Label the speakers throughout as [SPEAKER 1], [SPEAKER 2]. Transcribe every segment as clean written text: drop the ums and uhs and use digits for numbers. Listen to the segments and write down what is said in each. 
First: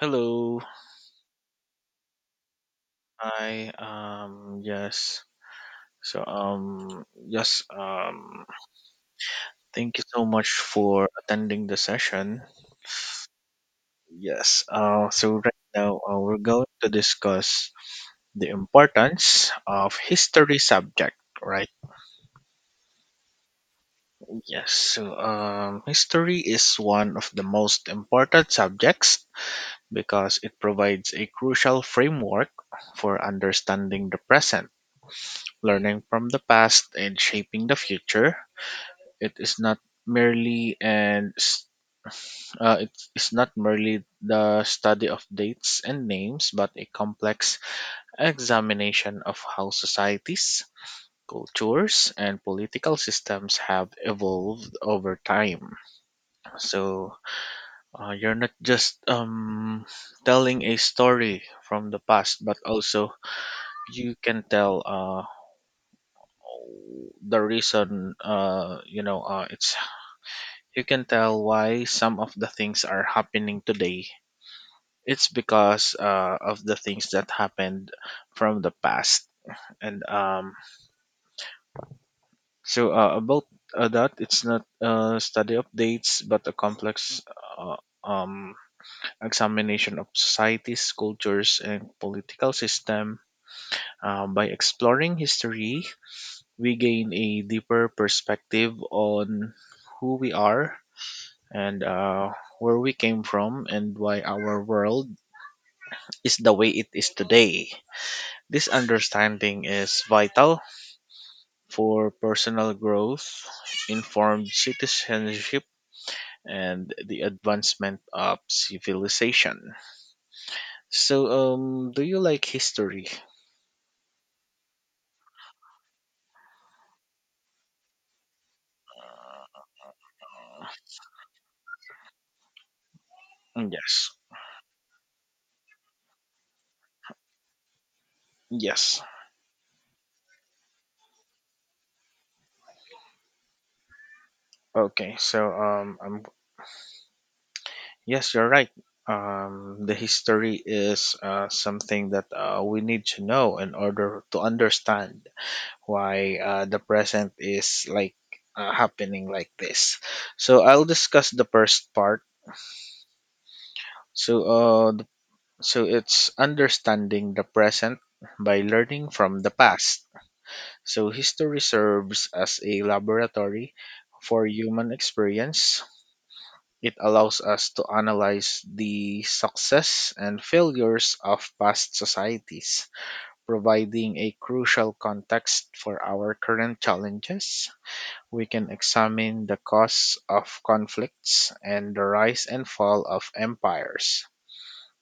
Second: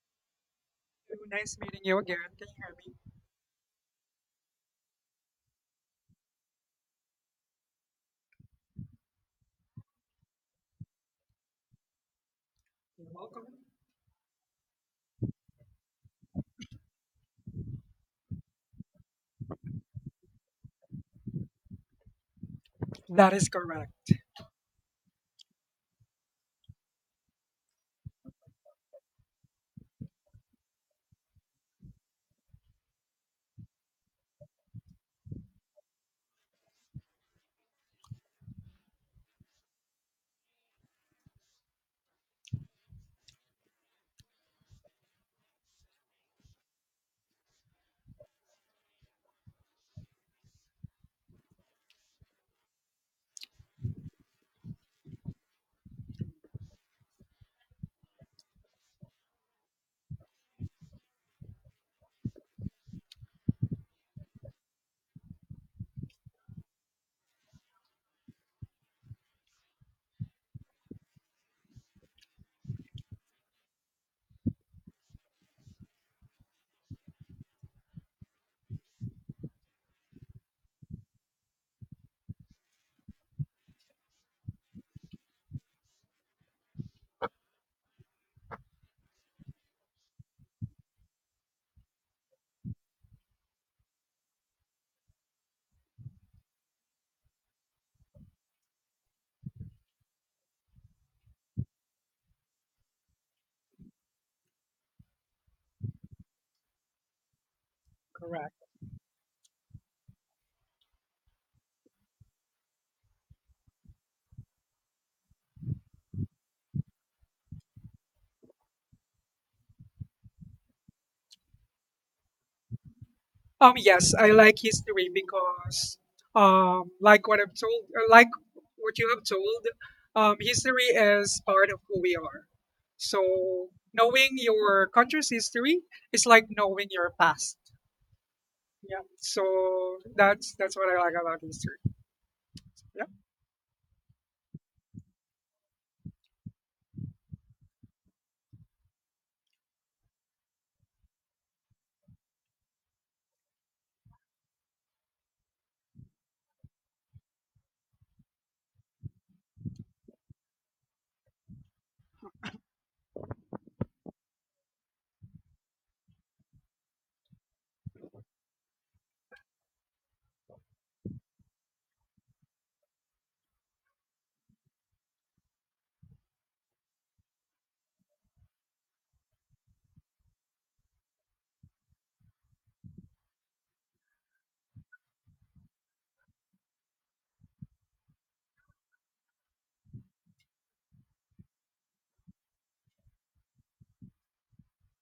[SPEAKER 1] Hello.
[SPEAKER 2] Nice meeting you again. Can you hear me?
[SPEAKER 1] Hi. Yes. Yes. Thank you so much for attending the session.
[SPEAKER 2] You're welcome.
[SPEAKER 1] Yes. So right now, we're going to discuss the importance of history subject. Right.
[SPEAKER 2] That is correct.
[SPEAKER 1] Yes. History is one of the most important subjects because it provides a crucial framework for understanding the present, learning from the past, and shaping the future. It is not merely and it is not merely the study of dates and names, but a complex examination of how societies, cultures, and political systems have evolved over time. So you're not just telling a story from the past, but also you can tell the reason you know it's you can tell why some of the things are happening today. It's because of the things that happened from the past. And so about that, it's not study updates, but a complex uh, um, examination of societies, cultures, and political system. By exploring history, we gain a deeper perspective on who we are and where we came from, and why our world is the way it is today. This
[SPEAKER 2] Correct.
[SPEAKER 1] understanding is vital for personal growth, informed citizenship, and the advancement of civilization. So, do you like history?
[SPEAKER 2] Yes, I like history because, like what I've told, like what you have told, history is part of who we are. So
[SPEAKER 1] Mm, yes.
[SPEAKER 2] knowing your country's history is like knowing your past. Yeah.
[SPEAKER 1] Yes.
[SPEAKER 2] So that's what I like about history. Yeah.
[SPEAKER 1] Okay. Yes, you're right. The history is something that we need to know in order to understand why the present is like happening like this. So I'll discuss the first part. So uh, th- so it's understanding the present by learning from the past. So history serves as a laboratory for human experience. It allows us to analyze the success and failures of past societies, providing a crucial context for our current challenges. We can examine the causes of conflicts and the rise and fall of empires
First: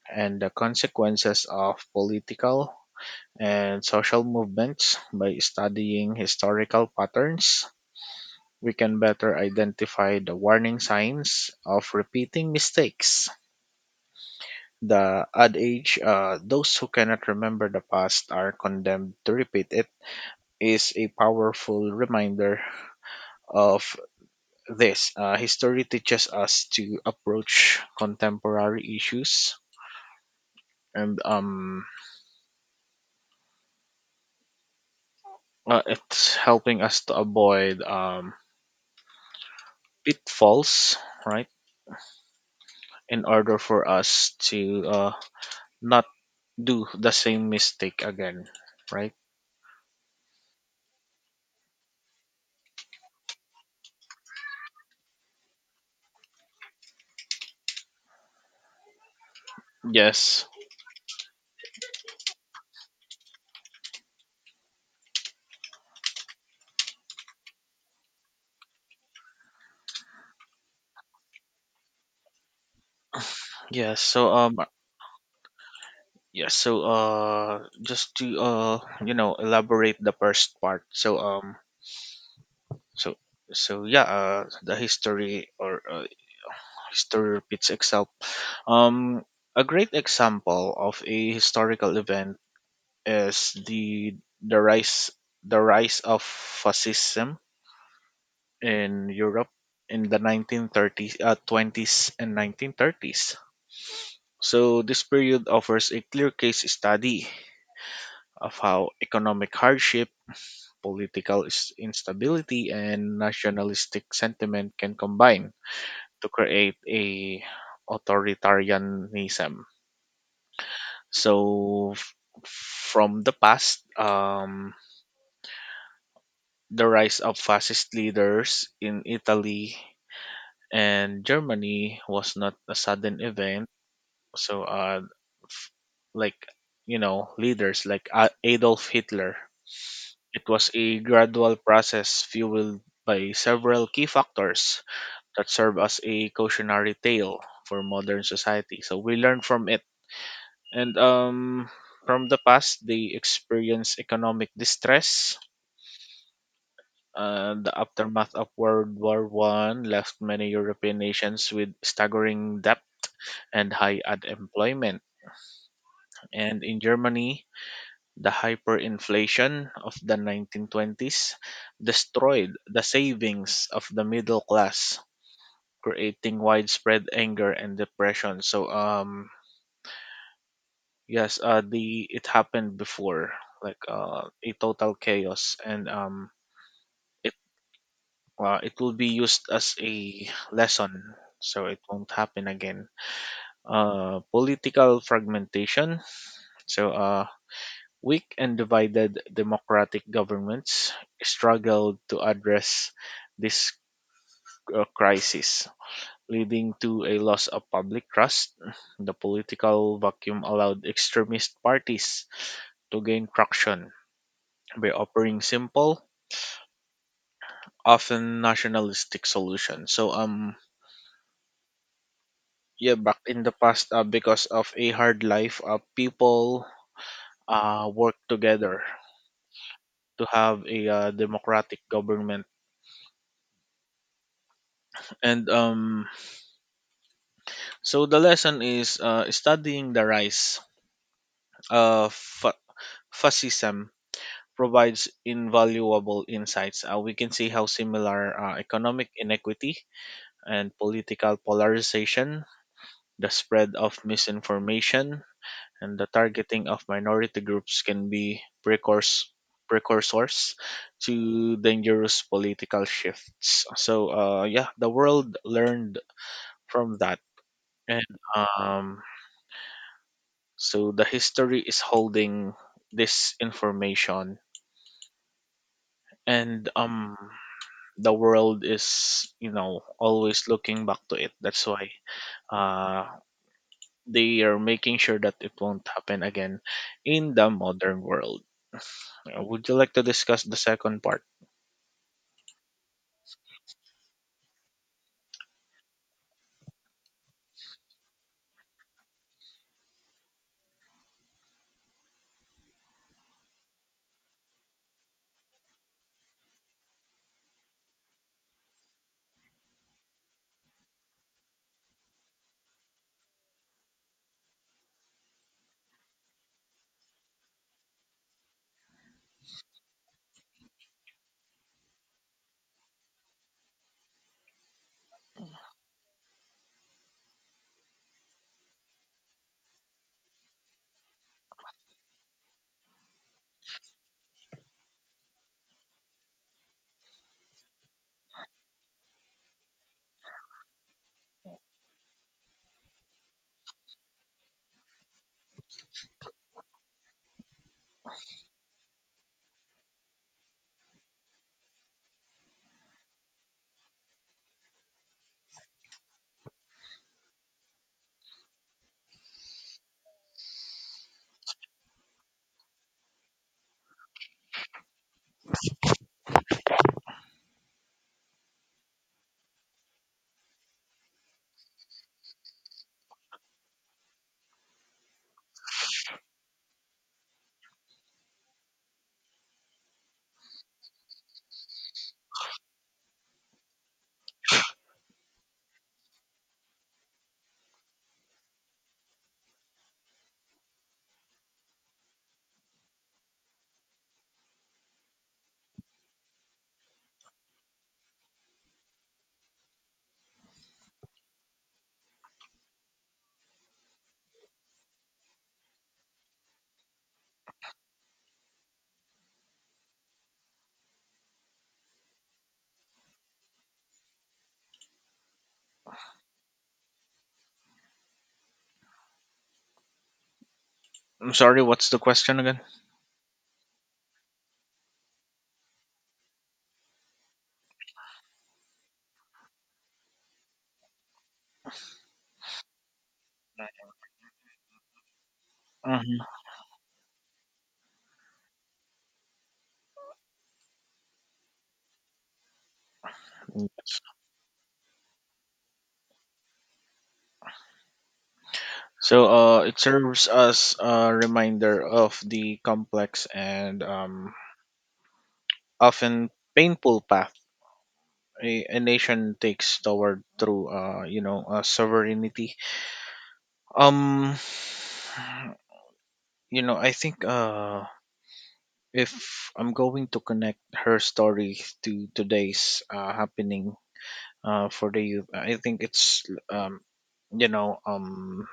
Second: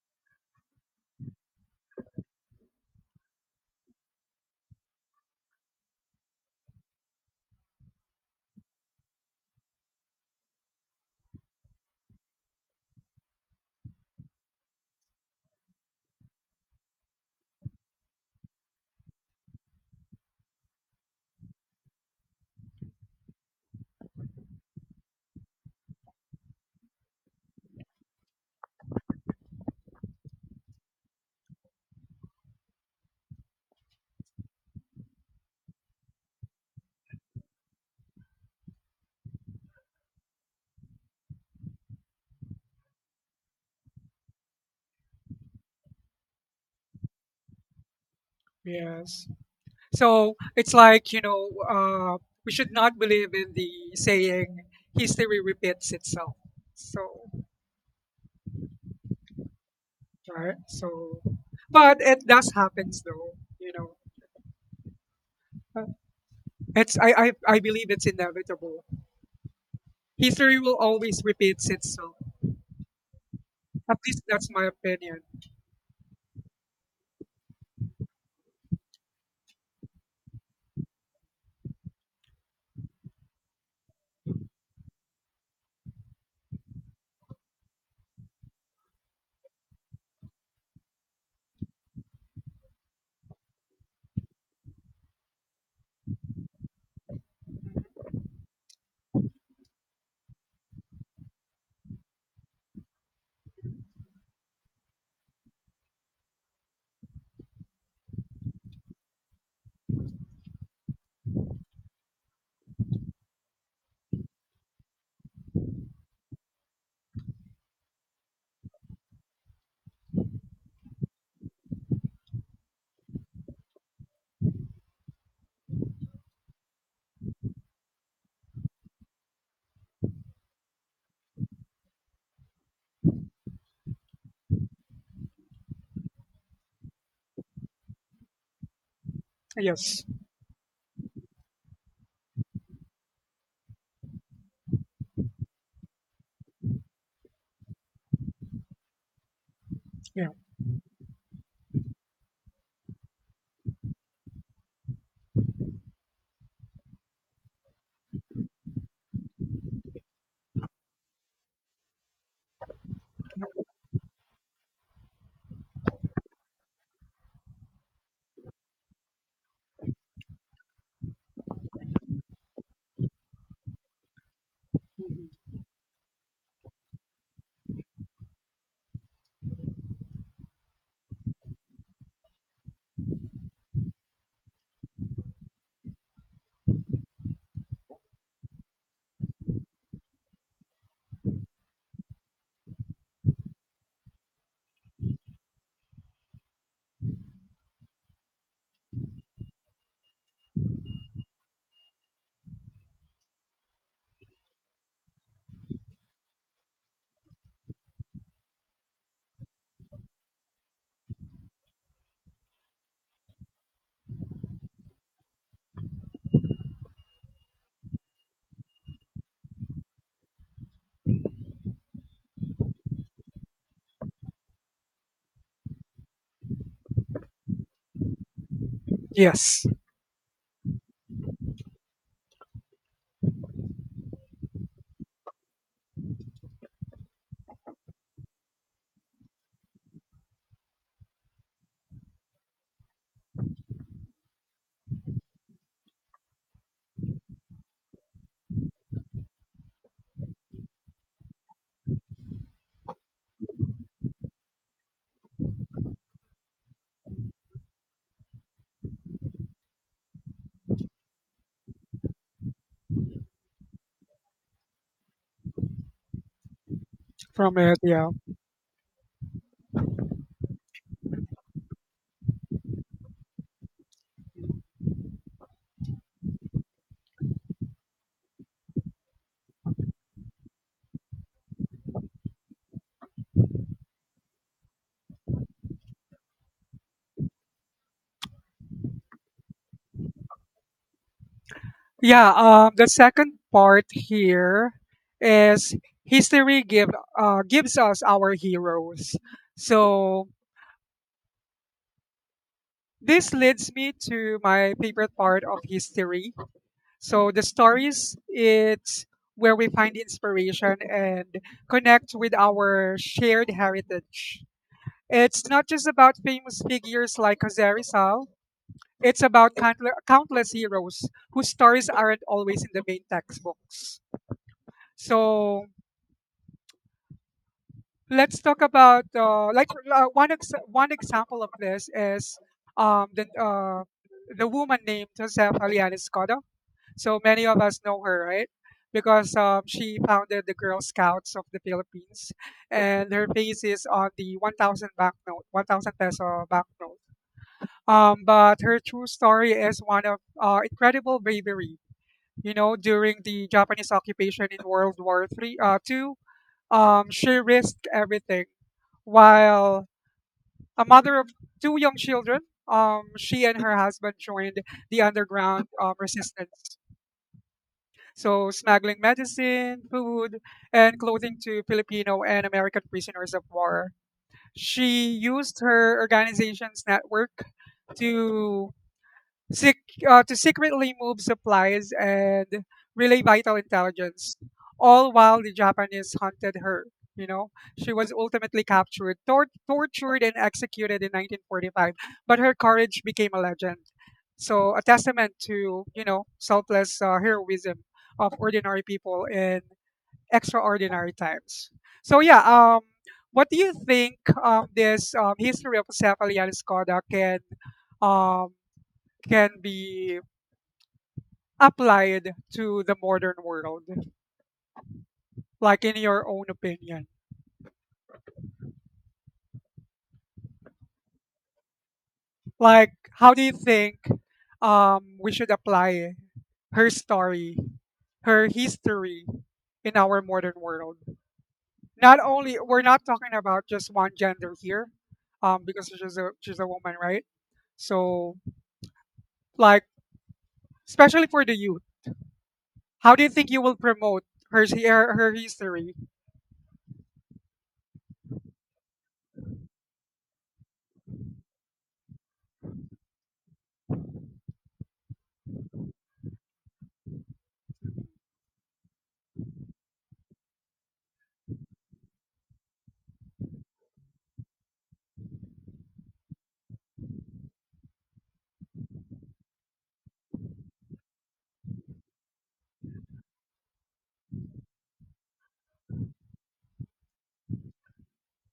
[SPEAKER 1] and the consequences of political and social movements by studying historical patterns. We can better identify the warning signs of repeating mistakes. The adage, those who cannot remember the past are condemned to repeat it, is a powerful reminder of this. History teaches us to approach contemporary issues, and it's helping us to avoid pitfalls, right, in order for us to not do the same mistake again, right.
[SPEAKER 2] Yes. So it's like, you know, we should not believe in the saying history repeats itself. So,
[SPEAKER 1] Yes.
[SPEAKER 2] right? So, but it does happens though, you know. Uh, It's I believe it's inevitable. History will always repeats itself. At
[SPEAKER 1] yes
[SPEAKER 2] least
[SPEAKER 1] so
[SPEAKER 2] that's my opinion.
[SPEAKER 1] yes so just to you know elaborate the first part, so so yeah, the history or history repeats itself. Um, a great example of a historical event is the rise of fascism in Europe in the 1930s, 20s and 1930s. So this period offers a clear case study of how economic hardship, instability, and nationalistic sentiment can combine to create a authoritarianism. So, f- from the past, the rise of fascist leaders in Italy and Germany was not a sudden event. So, uh, f- like, you know, leaders like Adolf Hitler,
[SPEAKER 2] Yes.
[SPEAKER 1] it was a gradual process fueled by several key factors that serve as a cautionary tale for modern society. So, we learn from it.
[SPEAKER 2] Yeah.
[SPEAKER 1] And From the past they experienced economic distress. The aftermath of World War One left many European nations with staggering debt and high unemployment, and in Germany the hyperinflation of the 1920s destroyed the savings of the middle class,
[SPEAKER 2] Mhm.
[SPEAKER 1] creating widespread anger and depression. So yes, the it happened before, like a total chaos, and it it will be used as a lesson, so it won't happen again. Political fragmentation. So weak and divided democratic governments struggled to address this crisis, leading to a loss of public trust. The political vacuum allowed extremist parties to gain traction by offering simple, often nationalistic solutions. So yeah, back in the past, because of a hard life, people worked together
[SPEAKER 2] Yes.
[SPEAKER 1] to have a democratic government. And so the lesson is, studying the rise of fa- fascism provides invaluable insights. We can see how similar economic inequity and political polarization, the spread of misinformation, and the targeting of minority groups can be precursors to dangerous political shifts. So yeah, the world learned from that,
[SPEAKER 2] From it.
[SPEAKER 1] and
[SPEAKER 2] Yeah.
[SPEAKER 1] um, so the history is holding this information, and the world is, you know, always looking back to it. That's why uh they are making sure that it won't happen again in the modern world. Would you like to discuss the second part?
[SPEAKER 2] Yeah, the second part here is history give, gives us our heroes. So this leads me to my favorite part of history. So the stories, it's where we find inspiration and connect with our shared heritage. It's not just about famous figures like Jose Rizal. It's about countless heroes whose stories aren't always in the main textbooks. So let's talk about one example of this is um, the uh, the woman named Josefa Alianis Cotto. So many of us know her, right? Because she founded the Girl Scouts of the Philippines, and her face is on the 1,000 peso banknote. But her true story is one of incredible bravery. You know, during the Japanese occupation in two. She risked everything. While a mother of two young children, she and her husband joined the underground resistance. So, smuggling medicine, food, and clothing to Filipino and American prisoners of war. She used her organization's network to secretly move supplies and relay vital intelligence, all while the Japanese hunted her. You know, she was ultimately captured, tortured, and executed in 1945. But her courage became a legend. So, a testament to, you know, selfless heroism of ordinary people in extraordinary times. So, yeah, what do you think this history of Cepha Lianis Koda um, can be applied to the modern world? Like in your own opinion,
[SPEAKER 1] I'm sorry, what's the question again?
[SPEAKER 2] like how do you think we should apply her story, her history in our modern world? Not only we're not talking about just one gender here, because
[SPEAKER 1] Mhm.
[SPEAKER 2] she's a woman, right? So like especially for the youth, how do you think you will promote her history?
[SPEAKER 1] So it serves as a reminder of the complex and often painful path a nation takes toward through, sovereignty. Um, you know, I think if I'm going to connect her story to today's happening for the youth, I think it's you know um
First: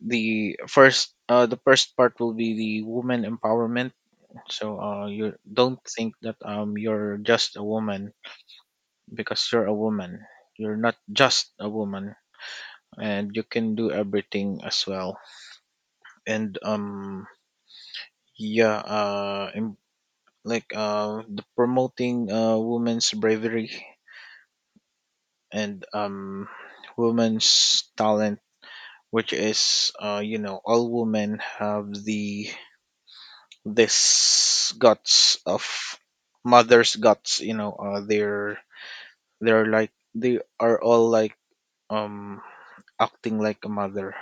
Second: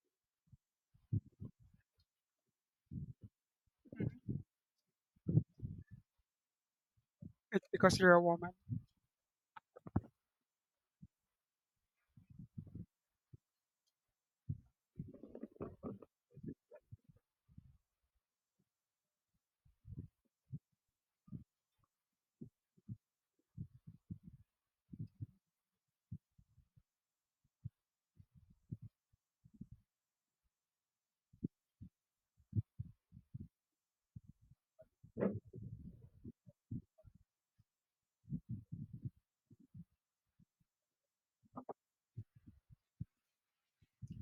[SPEAKER 1] the first part will be the woman empowerment.
[SPEAKER 2] Mhm.
[SPEAKER 1] So you don't think that you're just a
[SPEAKER 2] It's because
[SPEAKER 1] woman
[SPEAKER 2] you're a woman.
[SPEAKER 1] because you're a woman. You're not just a woman, and you can do everything as well. And yeah, like the promoting women's bravery and women's talent, which is, you know, all women have the this guts of mother's guts, you know. They're like they are all like, um acting like a mother.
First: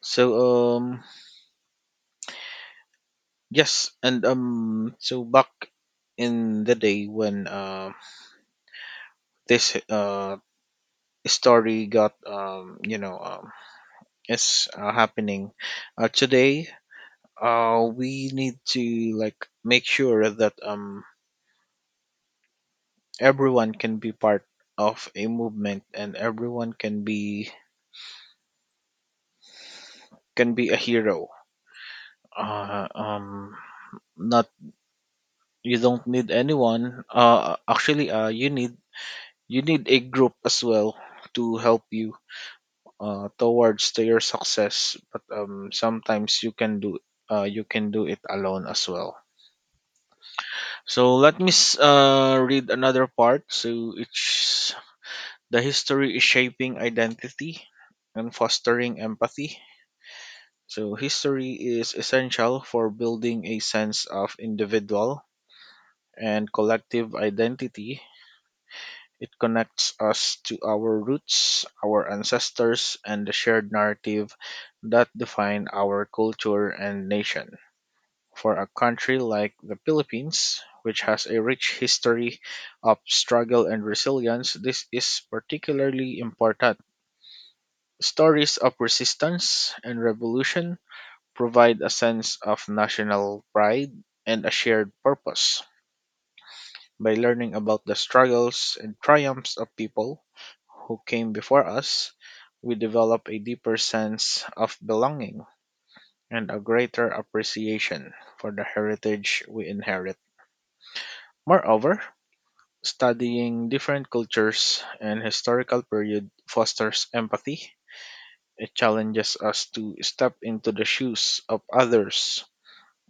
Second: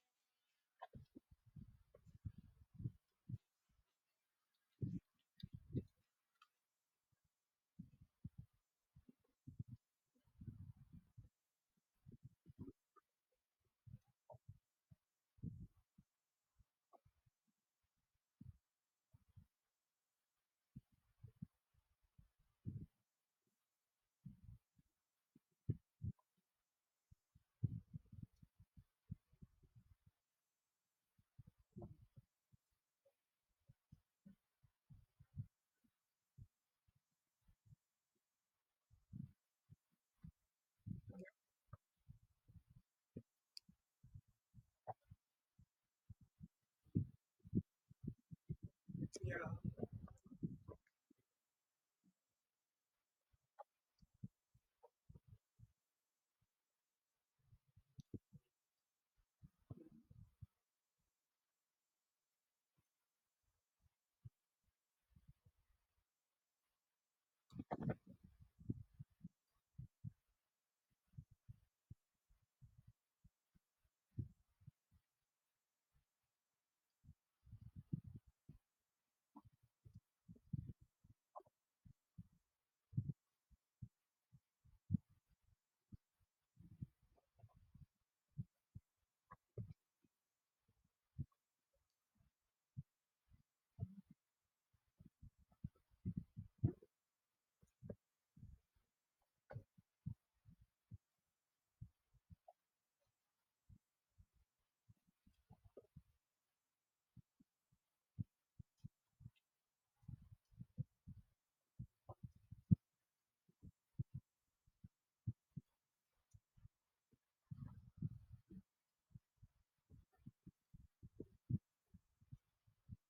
[SPEAKER 1] So um yes, and so back in the day when, this story got, you know, is happening today, we need to like make sure that everyone can be part of a movement, and everyone can be, can be a hero. Uh, um, Not, you don't need anyone. Actually, you need a group as well to help you towards to your success. But sometimes you can do, you can do it alone as well. So let me read another part. So it's the history is shaping identity and fostering empathy. So, history is essential for building a sense of individual and collective identity. It connects us to our roots, our ancestors, and the shared narrative that define our culture and nation. For a country like the Philippines, which has a rich history of struggle and resilience, this is particularly important. Stories of resistance and revolution provide a sense of national pride and a shared purpose. By learning about the struggles and triumphs of people who came before us, we develop a deeper sense of belonging and a greater appreciation for the heritage we inherit. Moreover, studying different cultures and historical period fosters empathy. It challenges us to step into the shoes of others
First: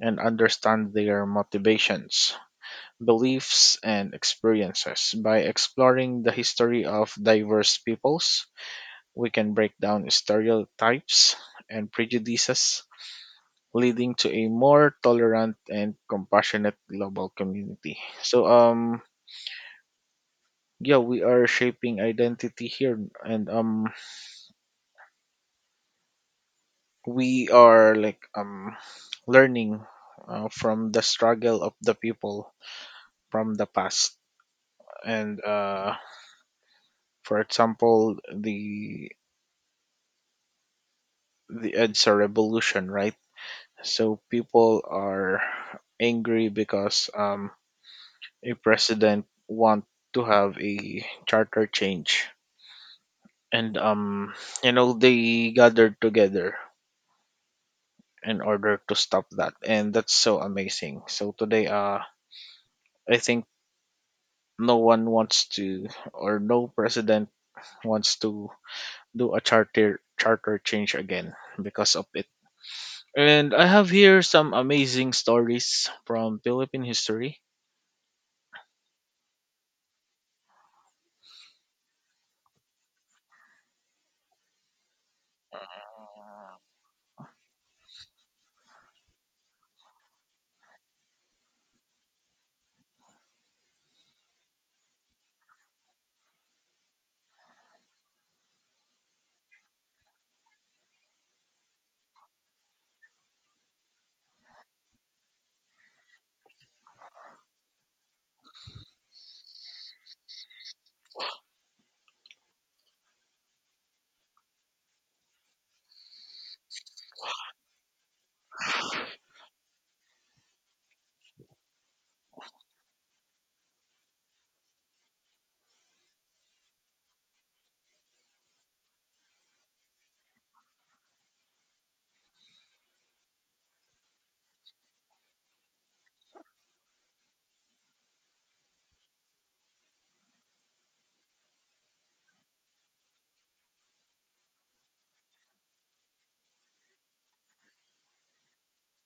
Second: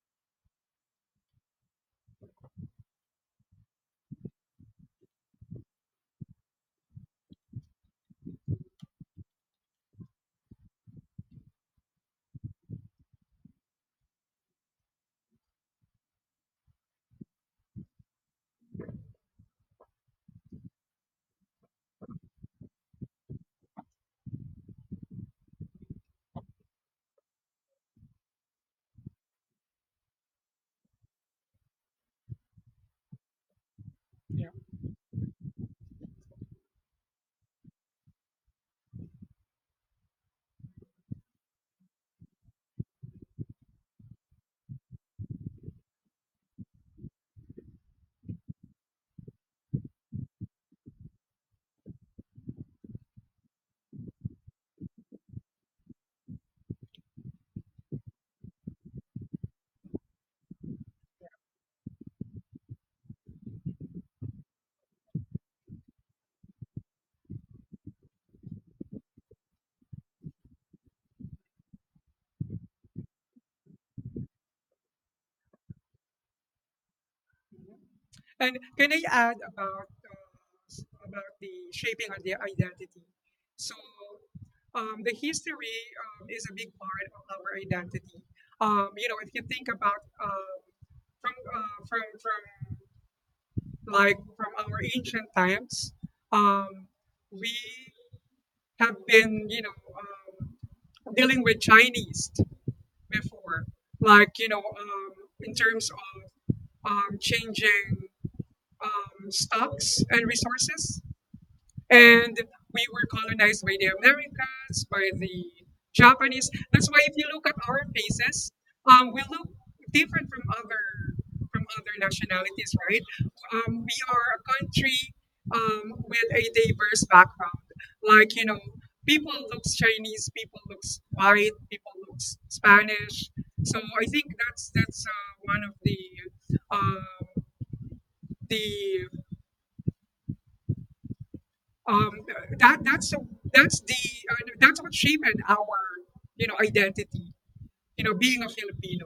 [SPEAKER 1] and understand their motivations, beliefs, and experiences. By exploring the history of diverse peoples, we can break down stereotypes and prejudices, leading to a more tolerant and compassionate global community. So, yeah, we are shaping identity here, and we are like learning from the struggle of the people from the past,
[SPEAKER 2] Yeah.
[SPEAKER 1] and for example the Edsa revolution, right? So people are angry because a president want to have a charter change, and you know they gathered together in order to stop that, and that's so amazing. So today I think no one wants to, or no president wants to do a charter change again because of it. And I have here some amazing stories from Philippine history.
[SPEAKER 2] Mm-hmm. And can I add about about the shaping of their identity? So, the history is a big part of our identity. You know, if you think about from like from our ancient times, um, we have been dealing with Chinese before, like in terms of changing stocks and resources and we were colonized by the Americans, by the Japanese. That's why if you look at our faces, we look different from other nationalities, right? We are a country with a diverse background. Like you know, people looks Chinese, people looks white, people looks Spanish. So I think that's one of uh, the um, that that's the uh, that's what shaped our identity, being a filipino,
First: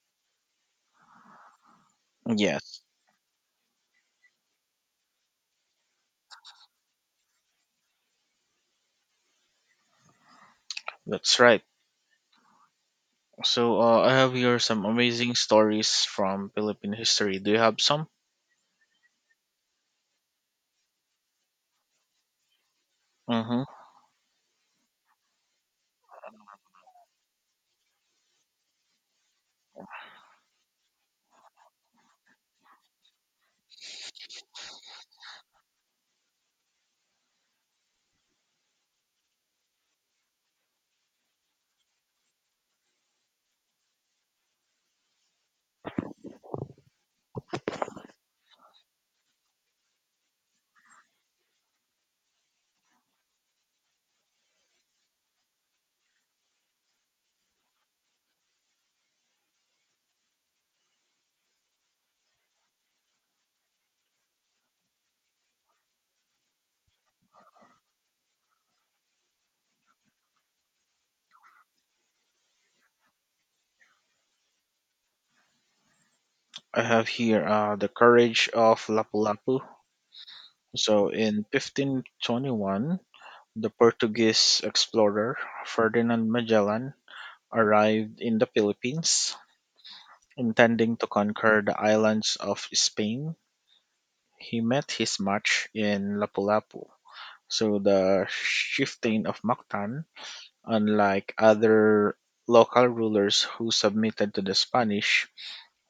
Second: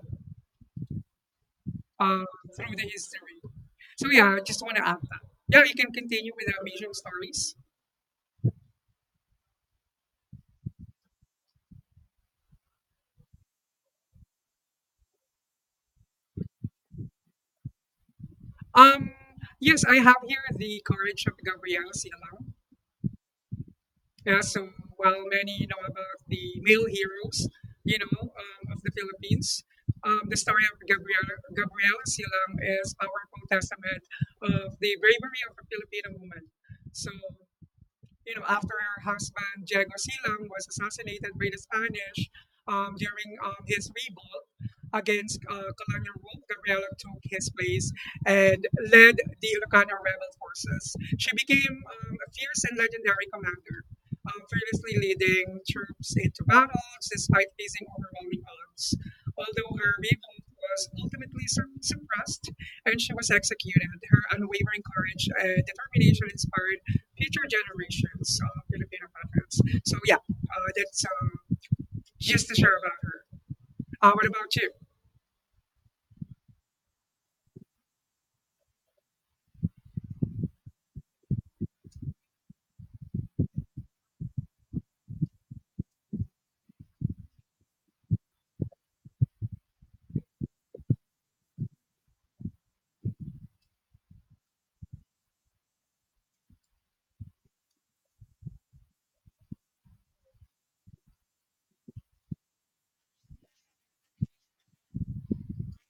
[SPEAKER 2] uh, through
[SPEAKER 1] Yes,
[SPEAKER 2] the history. So yeah, I just want to add that. Yeah, you can continue with the amazing stories.
[SPEAKER 1] that's right. So I have here some amazing stories from Philippine history. Do you have some?
[SPEAKER 2] um yes, I have here the courage of gabrielle Sialang.
[SPEAKER 1] Mm-hmm.
[SPEAKER 2] Yeah, so while many know about the male heroes, you know, of the Philippines, the story of Gabriela Silang is a powerful testament of the bravery of a Filipino woman. So you know, after her husband Diego Silang was assassinated by the Spanish during his revolt against colonial rule, Gabriela took his place and led the Ilocano rebel forces. She became a fierce and legendary commander, fearlessly leading troops into battles despite facing overwhelming odds. Although her revolt was ultimately suppressed and she was executed, her unwavering courage and determination inspired future generations of Filipino parents. So yeah, that's just to share about her. What about you?
[SPEAKER 1] I have here, the courage of Lapu-Lapu. So in 1521, the Portuguese explorer Ferdinand Magellan arrived in the Philippines, intending to conquer the islands of Spain. He met his match in Lapu-Lapu, so the chieftain of Mactan. Unlike other local rulers who submitted to the Spanish,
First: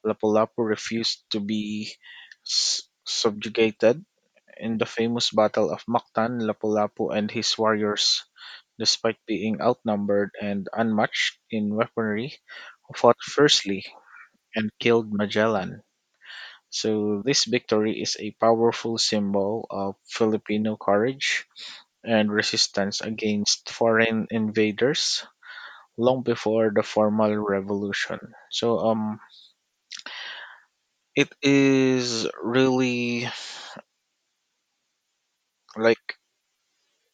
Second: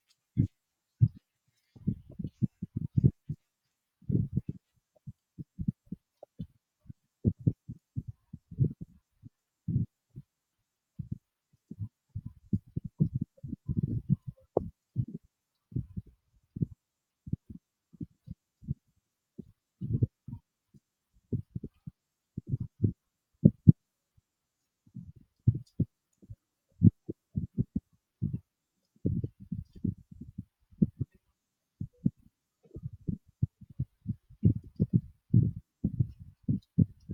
[SPEAKER 1] Lapu-Lapu refused to be subjugated. In the famous Battle of Mactan, Lapu-Lapu and his warriors, despite being outnumbered and unmatched in weaponry, fought fiercely and killed Magellan. So this victory is a powerful symbol of Filipino courage and resistance against foreign invaders long before the formal revolution. So it is really like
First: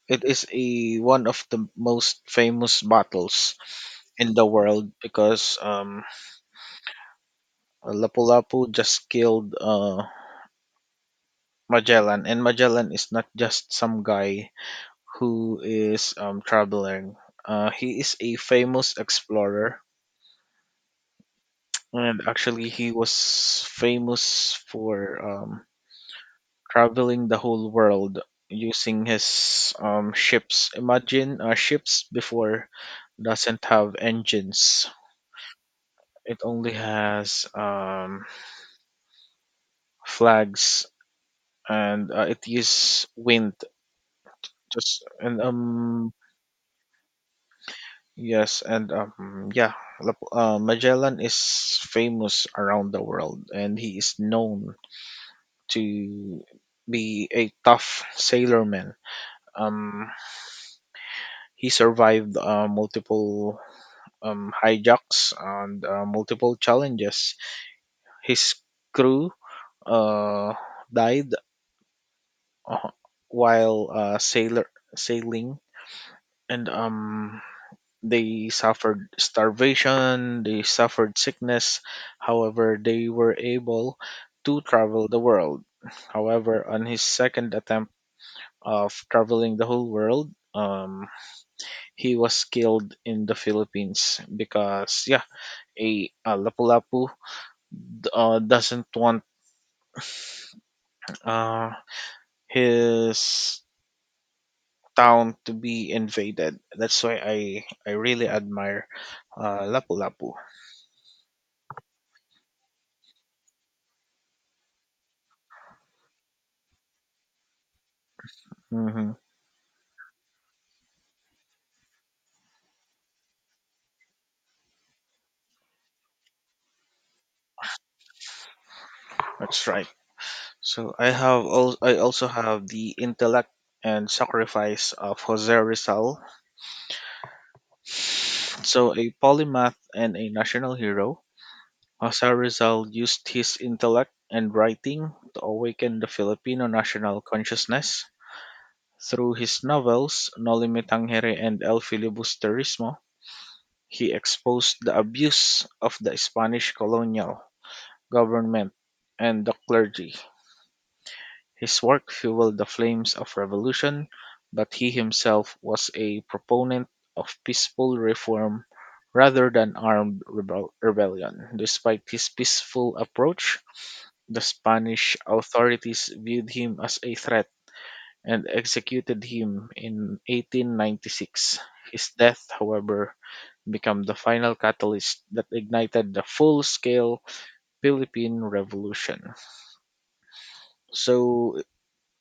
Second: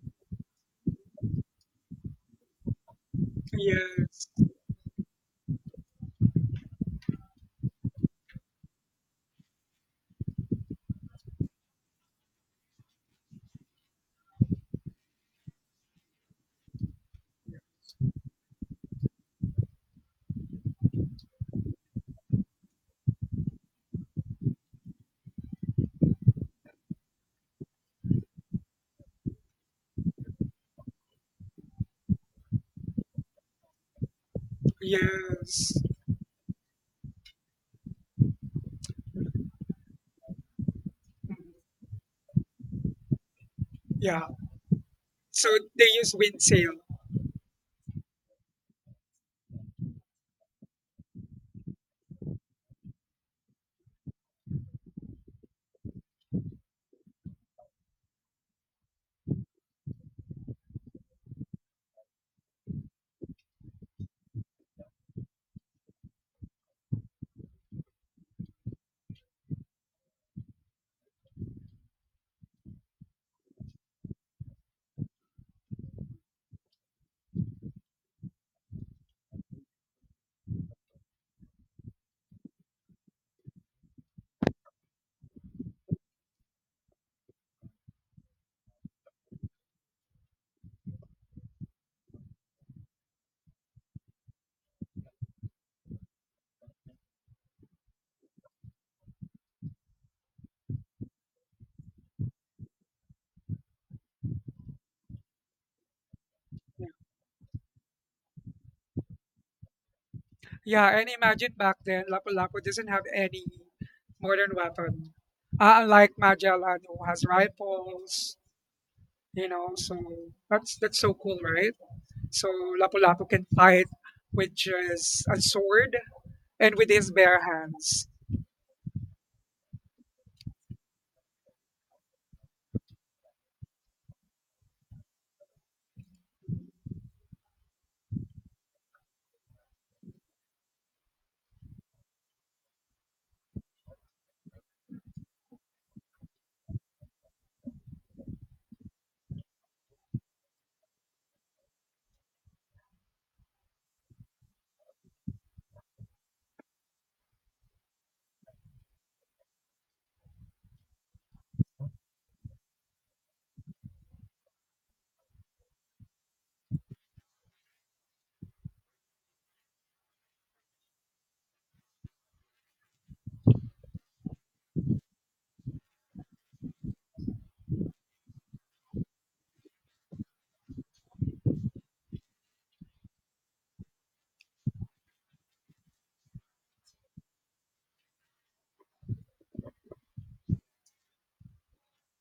[SPEAKER 1] it is a one of the most famous battles
[SPEAKER 2] Yes,
[SPEAKER 1] in the world, because Lapu-Lapu just killed Magellan, and Magellan is not just some guy who is traveling. He is a famous explorer, and actually, he was famous for traveling the whole world using his ships. Imagine ships before doesn't have engines;
[SPEAKER 2] yes,
[SPEAKER 1] it only has flags,
[SPEAKER 2] Mm,
[SPEAKER 1] and it uses wind.
[SPEAKER 2] yeah.
[SPEAKER 1] Just and
[SPEAKER 2] So they
[SPEAKER 1] um,
[SPEAKER 2] use windsail.
[SPEAKER 1] yes, and yeah, Magellan is famous around the world, and he is known to be a tough sailorman. Um, he survived multiple hijacks and multiple challenges. His crew uh, died uh, while sailor sailing, and they suffered starvation, they suffered sickness. However, they were able to travel the world. However, on his second attempt of traveling the whole world, he was killed in the Philippines because yeah, a Lapu-Lapu doesn't want uh, his town to be invaded. That's why I really admire Lapu-Lapu.
[SPEAKER 2] Yeah, and imagine back then, Lapu-Lapu doesn't have any modern weapon. Unlike Magellan, who has rifles,
[SPEAKER 1] Hmm.
[SPEAKER 2] you know, so that's so cool, right? So Lapu-Lapu can fight with just a sword and with his bare hands.
[SPEAKER 1] That's right. So I also have the intellect and sacrifice of Jose Rizal. So a polymath and a national hero, Jose Rizal used his intellect and writing to awaken the Filipino national consciousness. Through his novels No Limitangere and El Filibusterismo, he exposed the abuse of the Spanish colonial government and the clergy. His work fueled the flames of revolution, but he himself was a proponent of peaceful reform rather than rebellion. Despite his peaceful approach, the Spanish authorities viewed him as a threat and executed him in 1896. His death, however, became the final catalyst that ignited the full scale Philippine Revolution. So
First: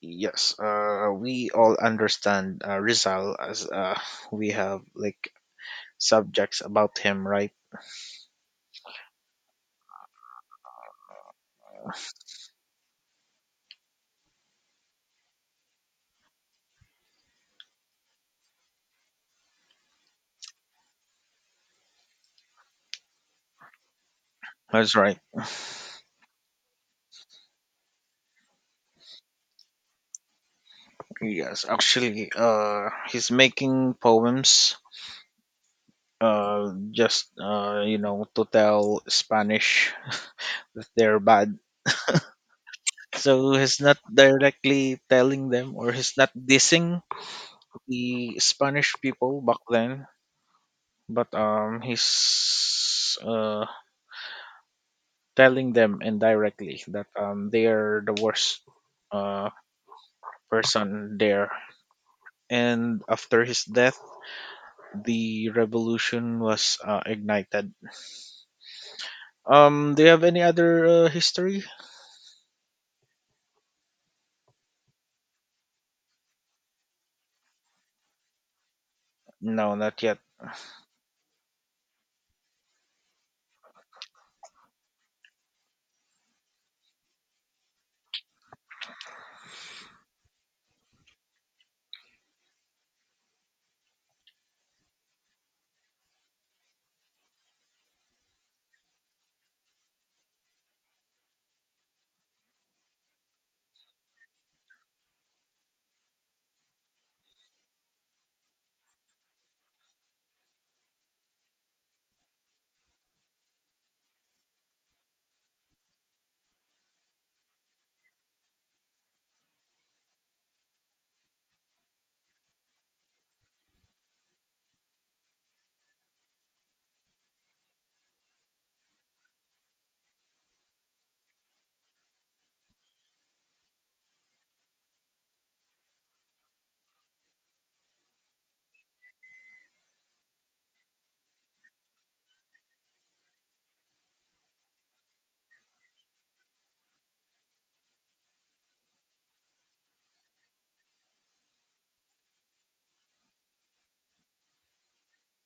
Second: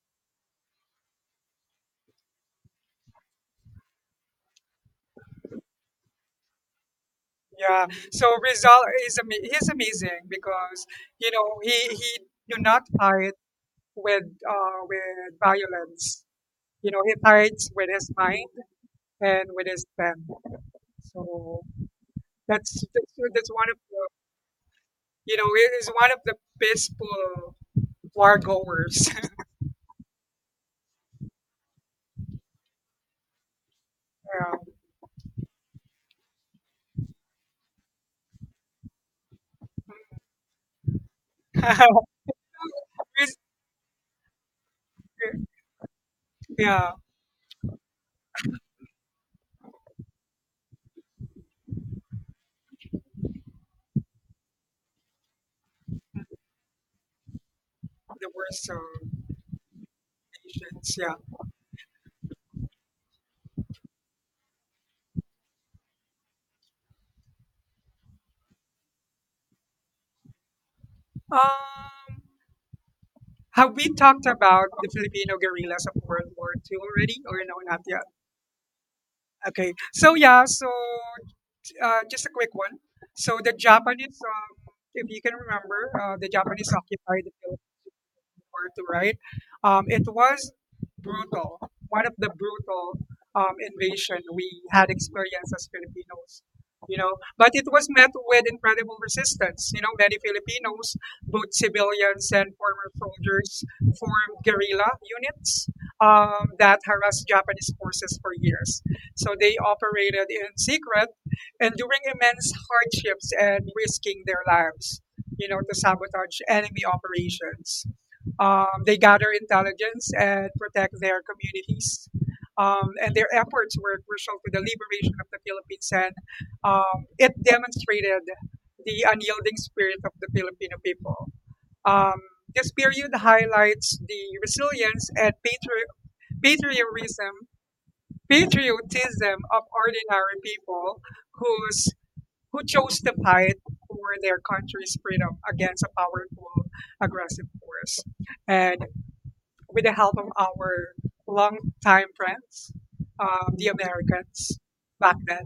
[SPEAKER 1] Yes, we all understand Rizal as we have like subjects about him, right?
[SPEAKER 2] Yeah. So Rizal is he's amazing because you know he do not fight with violence. You know he fights with his mind and with his pen. So that's one of the
[SPEAKER 1] That's right.
[SPEAKER 2] it is one of the peaceful war goers.
[SPEAKER 1] Yes, actually, he's making
[SPEAKER 2] yeah.
[SPEAKER 1] poems. Just to tell Spanish that they're bad.
[SPEAKER 2] Riz-
[SPEAKER 1] So he's not directly telling them, or he's not
[SPEAKER 2] yeah.
[SPEAKER 1] dissing the Spanish people back then. But he's telling them indirectly that they are the
[SPEAKER 2] The
[SPEAKER 1] worst
[SPEAKER 2] worst of
[SPEAKER 1] uh,
[SPEAKER 2] nations. Yeah.
[SPEAKER 1] person there. And after his death, the revolution was ignited. Do you have any other history?
[SPEAKER 2] Um. Have we talked about the Filipino guerrillas of World War II already, or no, not yet? Okay.
[SPEAKER 1] No, not
[SPEAKER 2] So
[SPEAKER 1] yet.
[SPEAKER 2] yeah, so just a quick one. So the Japanese, if you can remember, the Japanese occupied the Philippines. War II, right? It was brutal, one of the brutal invasion we had experienced as Filipinos. You know, but it was met with incredible resistance. You know, many Filipinos, both civilians and former soldiers, formed guerrilla units that harassed Japanese forces for years. So they operated in secret, enduring immense hardships and risking their lives, you know, to sabotage enemy operations. They gather intelligence and protect their communities. And their efforts were crucial to the liberation of the Philippines, and it demonstrated the unyielding spirit of the Filipino people. Um, this period highlights the resilience and patriotism, patriotism of ordinary people who's, who chose to fight for their country's freedom against a powerful, aggressive force. And with the help of our longtime friends, the Americans back then.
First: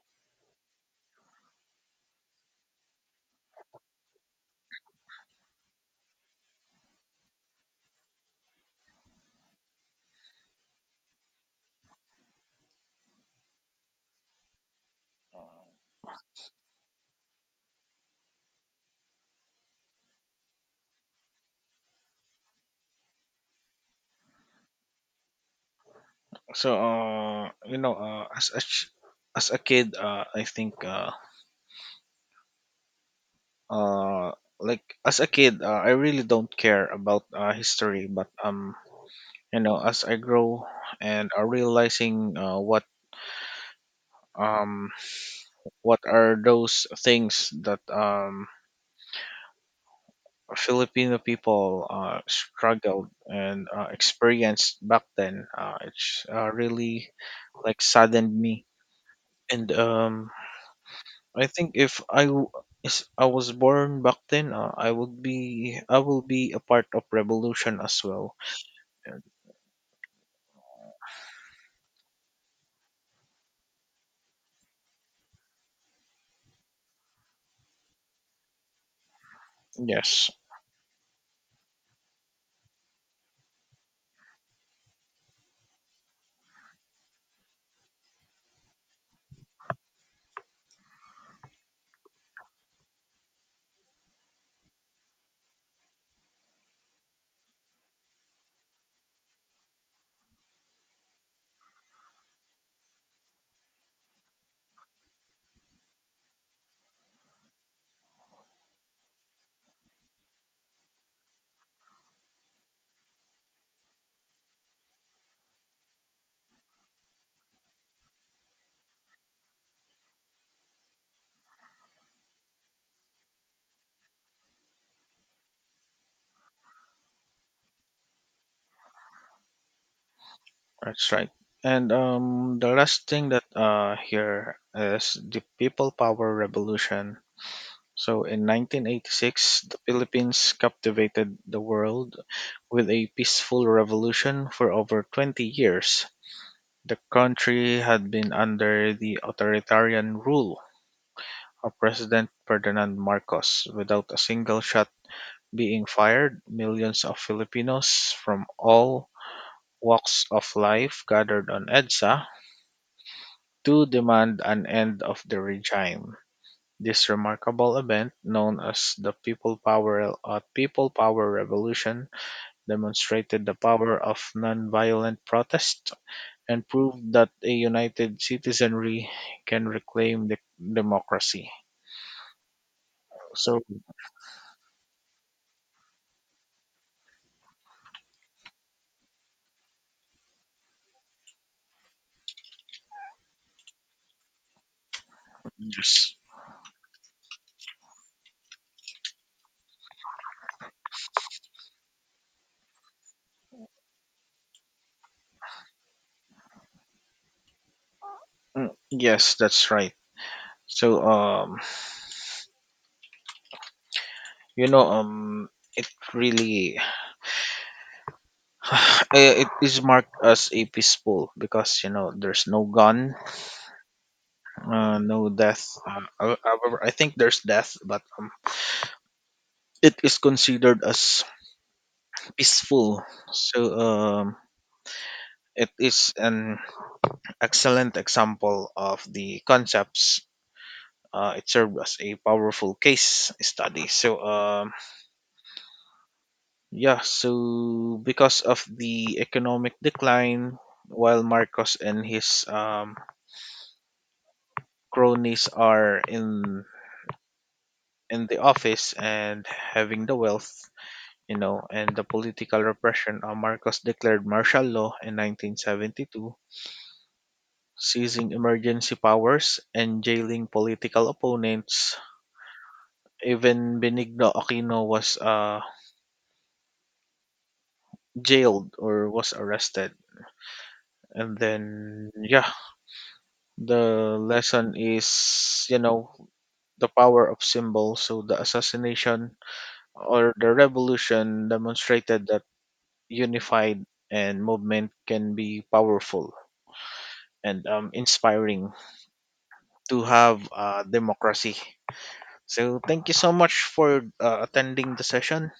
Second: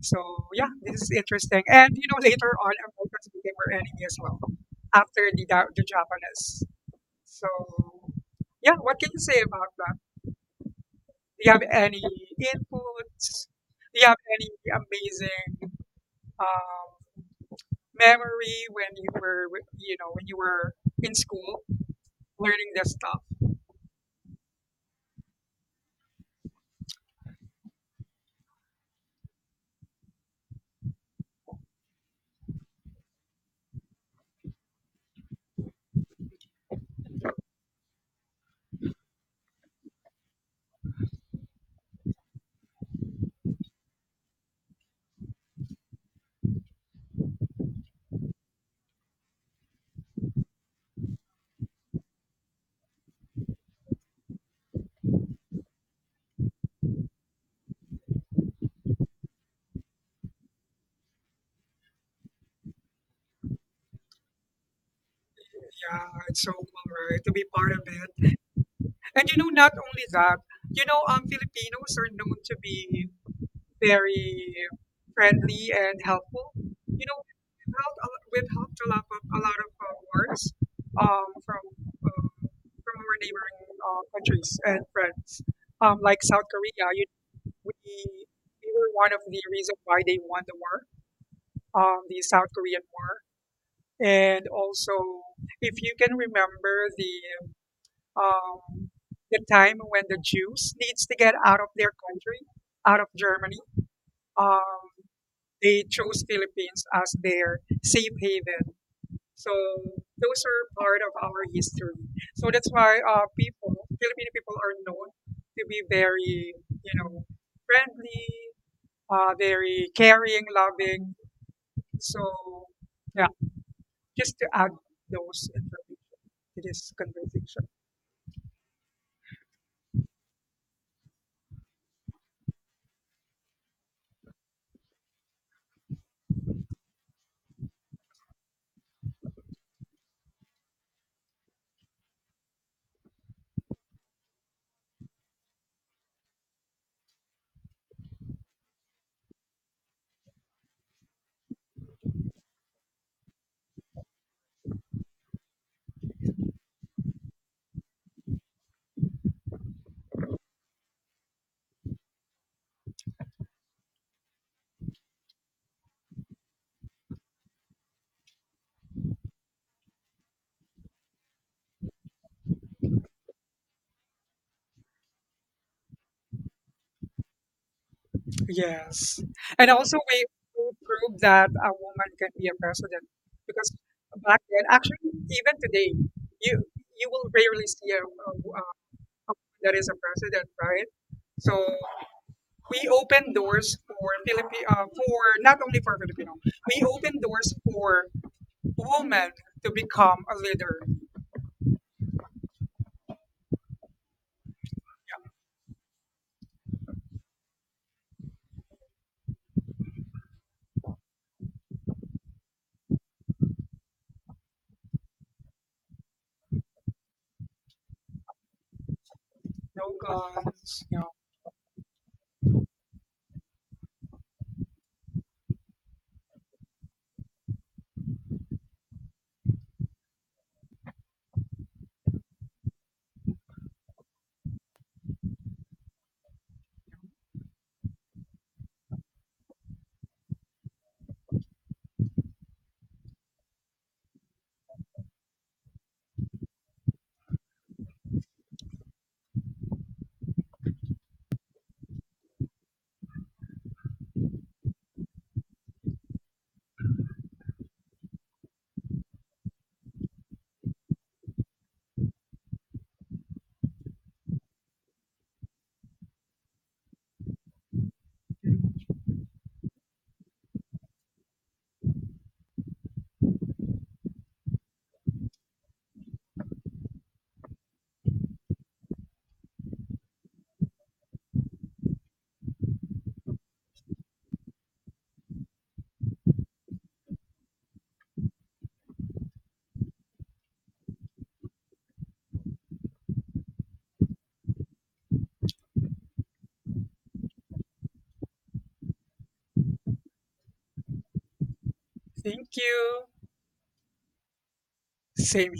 [SPEAKER 2] So yeah, this is interesting. And you know, later on, Americans became our enemy as well after the the Japanese. So yeah, what can you say about that? Do you have any inputs? Do you have any amazing um, memory when you were, you know, when you were in school learning this stuff?
[SPEAKER 1] So, you know, as a kid, I think, uh, like as a kid, I really don't care about history. But you know, as I grow and realizing um what are those things that Filipino people struggled and experienced back then. It's really like saddened me, and I think if I was born back then, I
[SPEAKER 2] Yeah,
[SPEAKER 1] will
[SPEAKER 2] it's
[SPEAKER 1] be
[SPEAKER 2] so
[SPEAKER 1] a part
[SPEAKER 2] cool,
[SPEAKER 1] of
[SPEAKER 2] right? To be part
[SPEAKER 1] revolution
[SPEAKER 2] of
[SPEAKER 1] as
[SPEAKER 2] it.
[SPEAKER 1] well. And
[SPEAKER 2] And you know, not only that, you know, Filipinos are known to be very friendly and helpful. You know, we've helped a lot of
[SPEAKER 1] yes,
[SPEAKER 2] wars um, from uh, from our neighboring countries and friends, like South Korea. You we were one of the reasons why they won the war, the South Korean War, and also if you can remember um, the time when the Jews needs to get out of their country, out of Germany. Um, they chose Philippines as their safe haven. So those are part of our history. So that's why people, Filipino people, are known to be very, you know, friendly, very caring, loving. So yeah, just to add those information to this conversation.
[SPEAKER 1] that's right. And the last thing that here is the people power revolution. So in 1986, the Philippines captivated the world with a peaceful revolution for over 20 years. The country had been under the authoritarian rule of President Ferdinand Marcos without a single shot being fired. Millions of Filipinos from all walks of life gathered on EDSA to demand an end of the regime. This remarkable event, known as the People Power Revolution, demonstrated the power of nonviolent protest and proved that a united citizenry
[SPEAKER 2] Yes.
[SPEAKER 1] can
[SPEAKER 2] And also,
[SPEAKER 1] reclaim the
[SPEAKER 2] we proved
[SPEAKER 1] democracy.
[SPEAKER 2] that a woman can be a president
[SPEAKER 1] So
[SPEAKER 2] because back then, actually, even today, you you will rarely see a woman that is a president, right? So we open doors for for not only for
[SPEAKER 1] yes.
[SPEAKER 2] Filipino, we open doors for women to become a leader.
[SPEAKER 1] Mm, yes, that's right. So you know it really eh, it is
[SPEAKER 2] No
[SPEAKER 1] marked as a
[SPEAKER 2] guns, you know.
[SPEAKER 1] peaceful because you know there's no gun, no death. I think there's death, but it is considered as peaceful. So it is an excellent example of the concepts. It served as a powerful case study. So yeah, so because of the economic decline, while Marcos and his cronies are in the office and having the wealth, you know, and the political repression, Marcos declared martial law in 1972, seizing emergency powers and jailing political opponents. Even Benigno Aquino was jailed or was arrested. And then, yeah, the lesson is, you know, the power of symbols. So the assassination or the revolution demonstrated that unified and movement can be powerful and inspiring to have democracy.
[SPEAKER 2] Thank
[SPEAKER 1] So
[SPEAKER 2] you.
[SPEAKER 1] thank you so much for attending the
[SPEAKER 2] Same
[SPEAKER 1] session.
[SPEAKER 2] here.